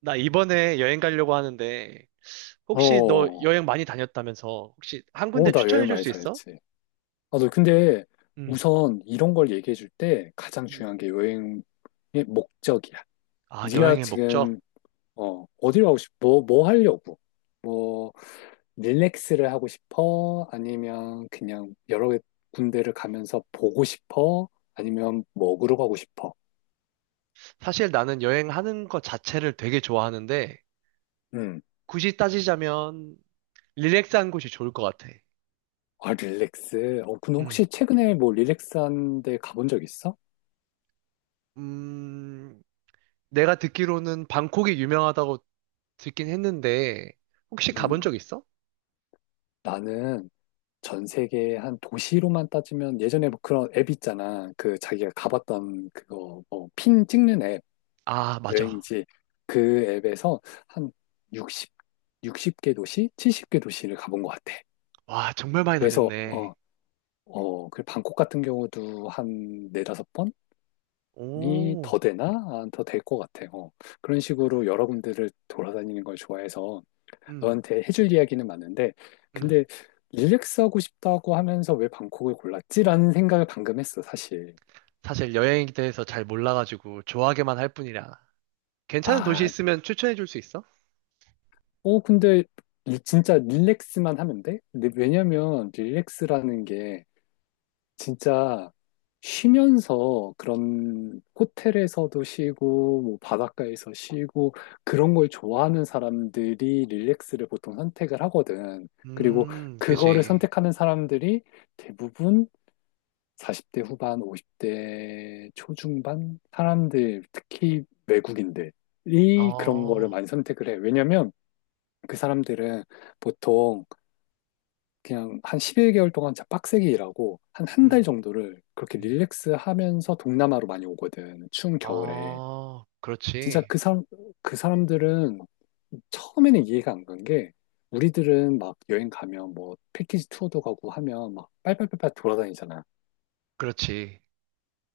나 이번에 여행 가려고 하는데, 어, 혹시 너 어, 여행 많이 다녔다면서, 혹시 한 군데 나 추천해 여행 줄 많이 수 있어? 다녔지. 아, 너 근데 응, 우선 이런 걸 얘기해 줄 때 가장 응. 중요한 게 여행의 목적이야. 아, 네가 여행의 목적? 지금 어디로 가고 싶어? 뭐 하려고? 뭐 릴렉스를 하고 싶어? 아니면 그냥 여러 군데를 가면서 보고 싶어? 아니면 먹으러 가고 싶어? 사실 나는 여행하는 것 자체를 되게 좋아하는데, 음. 굳이 따지자면, 릴렉스한 곳이 좋을 것 같아. 아, 릴렉스. 어, 근데 응. 혹시 최근에 뭐 릴렉스한 데 가본 적 있어? 음, 내가 듣기로는 방콕이 유명하다고 듣긴 했는데, 혹시 가본 음. 적 있어? 나는 전 세계 한 도시로만 따지면 예전에 뭐 그런 앱 있잖아. 그 자기가 가봤던 그거 뭐핀 찍는 앱, 아, 맞아. 여행지 그 앱에서 한 60, 60개 도시, 70개 도시를 가본 것 같아. 와, 정말 많이 그래서 다녔네. 그 방콕 같은 경우도 한 네다섯 번이 오, 더 되나? 아, 더될 것 같아. 요 그런 식으로 여러 군데를 돌아다니는 걸 좋아해서 응, 너한테 해줄 이야기는 많은데, 응. 근데 릴렉스하고 싶다고 하면서 왜 방콕을 골랐지라는 생각을 방금 했어, 사실. 사실 여행에 대해서 잘 몰라가지고 좋아하게만 할 뿐이라. 괜찮은 도시 아, 있으면 추천해 줄 수 있어? 어, 근데 진짜 릴렉스만 하면 돼? 근데 왜냐면 릴렉스라는 게 진짜 쉬면서 그런 호텔에서도 쉬고, 뭐 바닷가에서 쉬고, 그런 걸 좋아하는 사람들이 릴렉스를 보통 선택을 하거든. 그리고 그거를 그지. 선택하는 사람들이 대부분 40대 후반, 50대 초중반 사람들, 특히 외국인들이 그런 거를 어, 많이 선택을 해. 왜냐면 그 사람들은 보통 그냥 한 11개월 동안 진짜 빡세게 일하고 한 한 달 음, 정도를 그렇게 음. 릴렉스 하면서 동남아로 많이 오거든. 추운 겨울에. 아, 진짜 그렇지. 그 사람들은 처음에는 이해가 안 간 게 우리들은 막 여행 가면 뭐 패키지 투어도 가고 하면 막 빨빨빨빨 돌아다니잖아. 그렇지.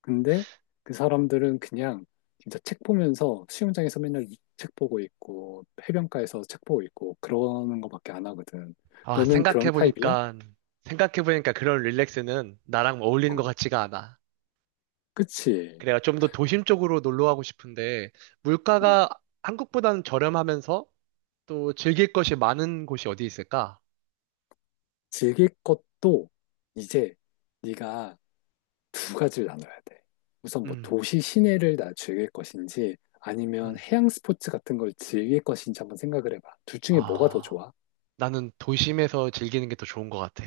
근데 그 사람들은 그냥 진짜 책 보면서 수영장에서 맨날 책 보고 있고 해변가에서 책 보고 있고 그러는 거밖에 안 하거든. 아, 너는 그런 타입이야? 생각해보니까 그런 릴렉스는 나랑 어울리는 것 어, 같지가 않아. 그치. 그래가 좀 더 도심 쪽으로 놀러 가고 싶은데, 어, 물가가 한국보다는 저렴하면서 또 즐길 것이 많은 곳이 어디 있을까? 즐길 것도 이제 네가 두 가지를 나눠야 돼. 우선 뭐 음, 도시 시내를 나 즐길 것인지 아니면 음. 해양 스포츠 같은 걸 즐길 것인지 한번 생각을 해봐. 둘 중에 뭐가 더 아. 좋아? 나는 도심에서 즐기는 게 더 좋은 것 같아.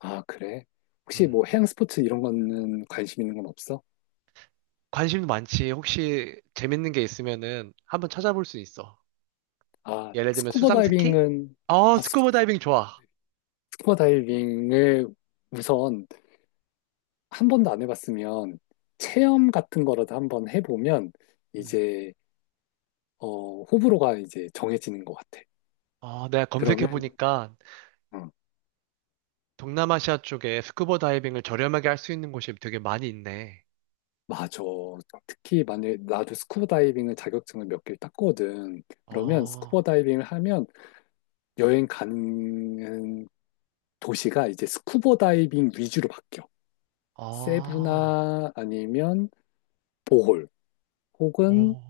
아, 그래? 혹시 음. 뭐 해양 스포츠 이런 거는 관심 있는 건 없어? 관심도 많지. 혹시 재밌는 게 있으면은 한번 찾아볼 수 있어. 아, 예를 들면 스쿠버 수상 스키? 다이빙은, 어, 아, 스, 스쿠버 다이빙 좋아. 스쿠버 다이빙을 우선 한 번도 안 해봤으면 체험 같은 거라도 한번 해보면 음. 이제, 어, 호불호가 이제 정해지는 것 같아. 어, 내가 검색해 그러면, 보니까 응, 동남아시아 쪽에 스쿠버 다이빙을 저렴하게 할 수 있는 곳이 되게 많이 있네. 맞아. 특히 만약에 나도 스쿠버 다이빙을 자격증을 몇 개를 땄거든. 그러면 스쿠버 어, 다이빙을 하면 여행 가는 도시가 이제 스쿠버 다이빙 위주로 바뀌어. 어, 세부나 아니면 보홀. 혹은 오,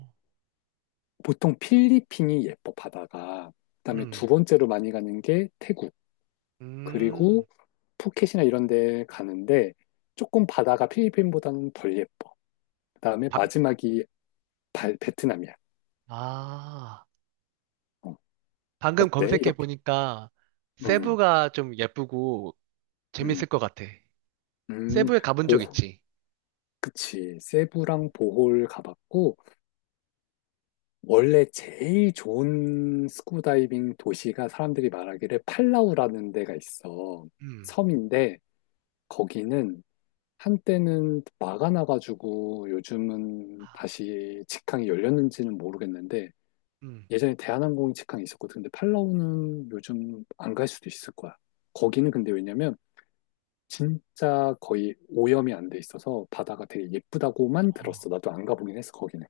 보통 필리핀이 예뻐, 바다가. 그다음에 두 음, 번째로 많이 가는 게 태국. 음, 그리고 푸켓이나 이런 데 가는데 조금 바다가 필리핀보다는 덜 예뻐. 그다음에 방, 마지막이 베트남이야. 아, 어, 방금 때 검색해 이렇게. 보니까 음, 세부가 좀 예쁘고 음, 재밌을 것 같아. 음, 세부에 가본 적 보호. 있지? 그치. 세부랑 보홀 가봤고, 원래 제일 좋은 스쿠버 다이빙 도시가 사람들이 말하기를 팔라우라는 데가 있어. 음, 섬인데, 거기는 한때는 막아놔가지고 요즘은 다시 직항이 열렸는지는 모르겠는데 음. 예전에 대한항공 직항이 있었거든. 근데 팔라우는 요즘 안 갈 수도 있을 거야. 거기는 근데 왜냐면 진짜 거의 오염이 안 돼 있어서 바다가 되게 예쁘다고만 어, 들었어. 나도 안 가보긴 했어, 거기는.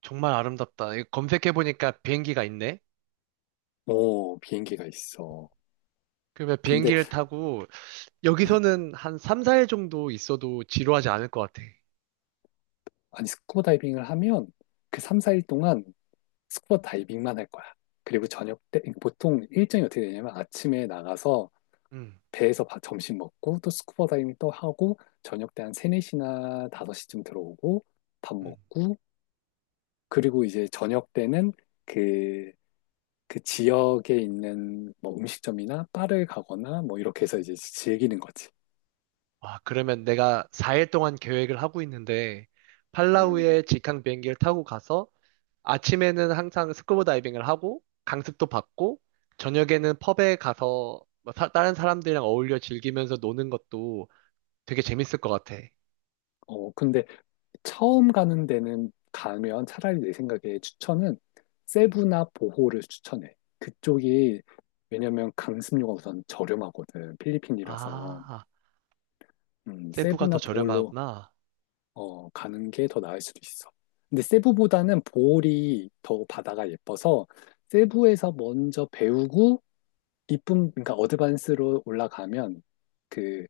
정말 아름답다. 이거 검색해보니까 비행기가 있네? 어, 비행기가 있어. 그러면 근데, 비행기를 타고 음, 여기서는 한 3, 4일 정도 있어도 지루하지 않을 것 같아. 아니, 스쿠버 다이빙을 하면 그 3, 4일 동안 스쿠버 다이빙만 할 거야. 그리고 저녁 때, 그러니까 보통 일정이 어떻게 되냐면 아침에 나가서 음, 배에서 점심 먹고 또 스쿠버 다이빙 또 하고 저녁 때 한 세네 시나 다섯 시쯤 들어오고 밥 음. 먹고 그리고 이제 저녁 때는 그, 그 지역에 있는 뭐 음식점이나 바를 가거나 뭐 이렇게 해서 이제 즐기는 거지. 와, 그러면 내가 4일 동안 계획을 하고 있는데 음. 팔라우에 직항 비행기를 타고 가서 아침에는 항상 스쿠버 다이빙을 하고 강습도 받고 저녁에는 펍에 가서 뭐 다른 사람들이랑 어울려 즐기면서 노는 것도 되게 재밌을 것 같아. 어, 근데 처음 가는 데는 가면 차라리 내 생각에 추천은 세부나 보호를 추천해. 그쪽이 왜냐면 강습료가 우선 저렴하거든. 필리핀이라서. 아, 세부가 더 세부나 보홀로 저렴하구나. 어, 가는 게 더 나을 수도 있어. 근데 세부보다는 보홀이 더 바다가 예뻐서 세부에서 먼저 배우고 이쁨, 그러니까 어드밴스로 올라가면 그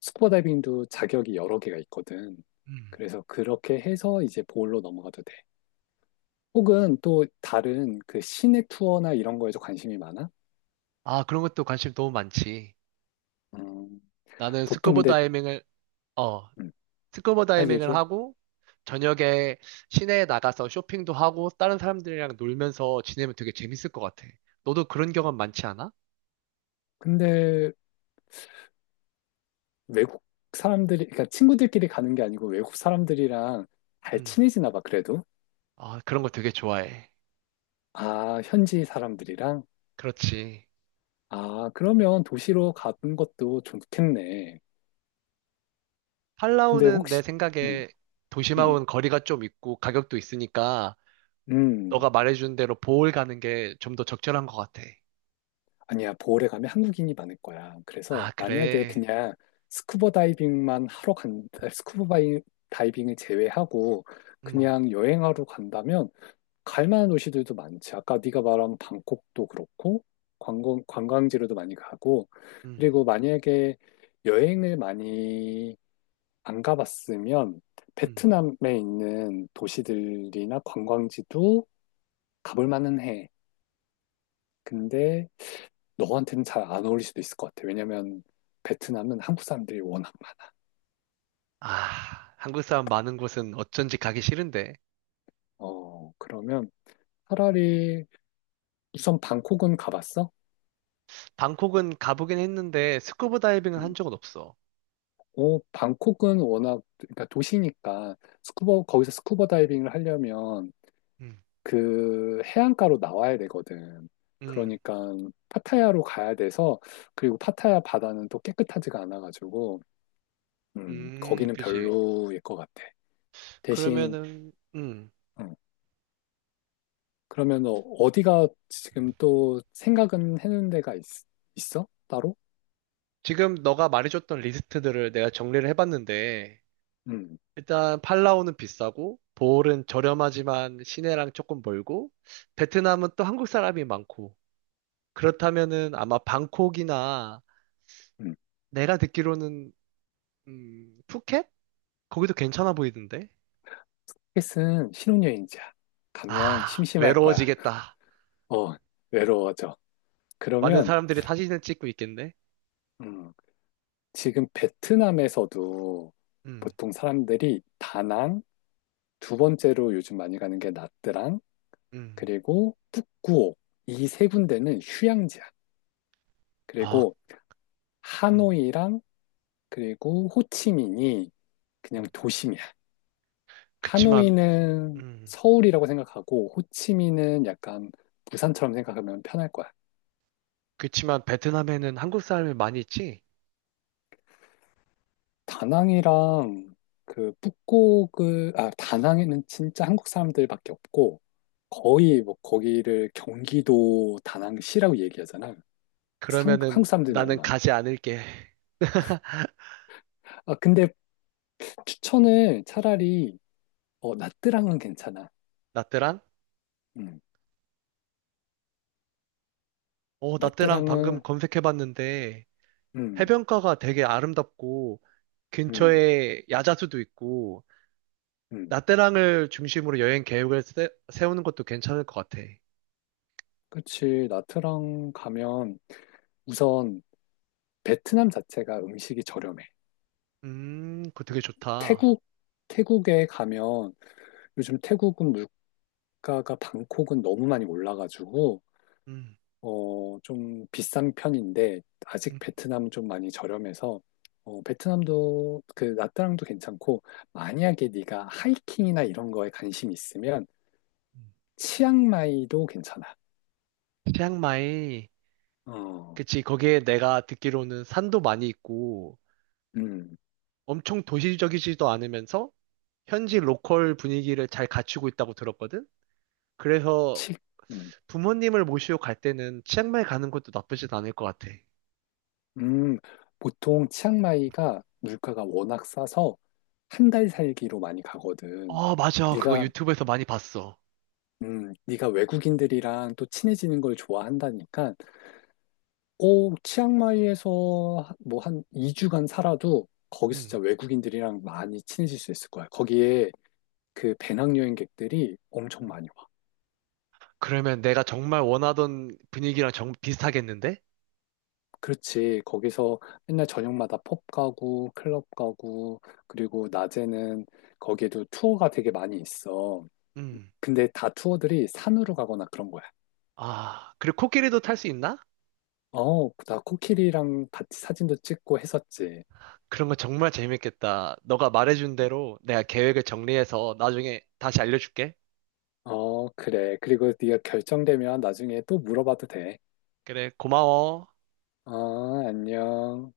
스쿠버 다이빙도 자격이 여러 개가 있거든. 음. 그래서 그렇게 해서 이제 보홀로 넘어가도 돼. 혹은 또 다른 그 시내 투어나 이런 거에도 관심이 많아? 아, 그런 것도 관심 너무 많지. 음, 나는 보통 근데 어, 음, 스쿠버 아 다이빙을 얘기해. 하고, 저녁에 시내에 나가서 쇼핑도 하고, 다른 사람들이랑 놀면서 지내면 되게 재밌을 것 같아. 너도 그런 경험 많지 않아? 근데 외국 사람들이, 그러니까 친구들끼리 가는 게 아니고 외국 사람들이랑 잘 음. 친해지나 봐, 그래도. 아, 그런 거 되게 좋아해. 아, 현지 사람들이랑. 그렇지. 아, 그러면 도시로 가는 것도 좋겠네. 근데 팔라우는 내 혹시, 음, 생각에 음, 도심하고는 거리가 좀 있고, 가격도 있으니까, 음. 너가 말해준 대로 보홀 가는 게 좀 더 적절한 것 같아. 아니야, 보홀에 가면 한국인이 많을 거야. 그래서 아, 만약에 그래. 그냥 스쿠버 다이빙만 하러 간, 다이빙을 제외하고 음. 그냥 여행하러 간다면 갈 만한 도시들도 많지. 아까 네가 말한 방콕도 그렇고 관광지로도 많이 가고 응. 그리고 만약에 여행을 많이 안 가봤으면 음. 베트남에 있는 도시들이나 관광지도 가볼 만은 해. 근데 너한테는 잘 안 어울릴 수도 있을 것 같아. 왜냐면 베트남은 한국 사람들이 워낙 많아. 아, 한국 사람 많은 곳은 어쩐지 가기 싫은데. 어, 그러면 차라리 우선 방콕은 가봤어? 방콕은 가보긴 했는데 스쿠버 다이빙은 한 음. 적은 없어. 어, 방콕은 워낙 그러니까 도시니까 스쿠버 거기서 스쿠버 다이빙을 하려면 음, 그 해안가로 나와야 되거든. 음, 그러니까 파타야로 가야 돼서 그리고 파타야 바다는 또 깨끗하지가 않아가지고 거기는 그지. 별로일 것 같아. 대신 그러면은, 어, 그러면 어- 어디가 지금 또 생각은 해놓은 데가 있어? 따로? 지금 너가 말해줬던 리스트들을 내가 정리를 해봤는데, 음, 일단 팔라우는 비싸고, 보홀은 저렴하지만 시내랑 조금 멀고, 베트남은 또 한국 사람이 많고, 그렇다면은 아마 방콕이나 음. 내가 듣기로는, 푸켓? 거기도 괜찮아 보이던데? 헬스는 신혼여행지야. 가면 아, 심심할 거야. 외로워지겠다. 어, 외로워져. 많은 그러면 사람들이 사진을 찍고 있겠네? 음, 지금 베트남에서도 음, 보통 사람들이 다낭, 두 번째로 요즘 많이 가는 게 나트랑, 음, 그리고 북구오 이 세 군데는 휴양지야. 아, 그리고 음, 하노이랑 그리고 호치민이 그냥 음. 도심이야. 그치만, 하노이는 음, 서울이라고 생각하고 호치민은 약간 부산처럼 생각하면 편할 거야. 그치만 베트남에는 한국 사람이 많이 있지? 다낭이랑 그 북곡을 아 다낭에는 진짜 한국 사람들밖에 없고 거의 뭐 거기를 경기도 다낭시라고 얘기하잖아. 상, 한국 그러면은 사람들이 너무 나는 많아. 가지 않을게. 아 근데 추천을 차라리 어 나트랑은 괜찮아. 나트랑? 음 어, 나트랑 방금 나트랑은 검색해봤는데 해변가가 되게 아름답고 음음음 근처에 야자수도 있고 나트랑을 중심으로 여행 계획을 세우는 것도 괜찮을 것 같아. 그치 나트랑 가면 우선 베트남 자체가 음식이 저렴해. 그거 되게 좋다. 태국, 태국에 가면 요즘 태국은 물가가 방콕은 너무 많이 올라가지고, 음, 어, 좀 비싼 편인데, 아직 음. 베트남은 좀 많이 저렴해서, 어, 베트남도 그 나트랑도 괜찮고, 만약에 네가 하이킹이나 이런 거에 관심이 있으면, 음. 치앙마이도 괜찮아. 치앙마이, 어, 그치, 거기에 내가 듣기로는 산도 많이 있고, 음, 엄청 도시적이지도 않으면서, 현지 로컬 분위기를 잘 갖추고 있다고 들었거든? 그래서 치, 음. 부모님을 모시고 갈 때는 치앙마이 가는 것도 나쁘진 않을 것 같아. 음, 보통 치앙마이가 물가가 워낙 싸서 한 달 살기로 많이 가거든. 아, 맞아. 그거 네가 유튜브에서 많이 봤어. 네가 외국인들이랑 또 친해지는 걸 좋아한다니까. 오, 치앙마이에서 뭐 한 2주간 살아도 거기서 진짜 음. 외국인들이랑 많이 친해질 수 있을 거야. 거기에 그 배낭여행객들이 엄청 많이 와. 그러면 내가 정말 원하던 분위기랑 정 비슷하겠는데? 그렇지. 거기서 맨날 저녁마다 펍 가고 클럽 가고 그리고 낮에는 거기에도 투어가 되게 많이 있어. 음. 근데 다 투어들이 산으로 가거나 그런 거야. 아, 그리고 코끼리도 탈 수 있나? 어, 나 코끼리랑 같이 사진도 찍고 했었지. 그런 거 정말 재밌겠다. 너가 말해준 대로 내가 계획을 정리해서 나중에 다시 알려줄게. 어, 그래. 그리고 네가 결정되면 나중에 또 물어봐도 돼. 그래, 고마워. 어, 안녕.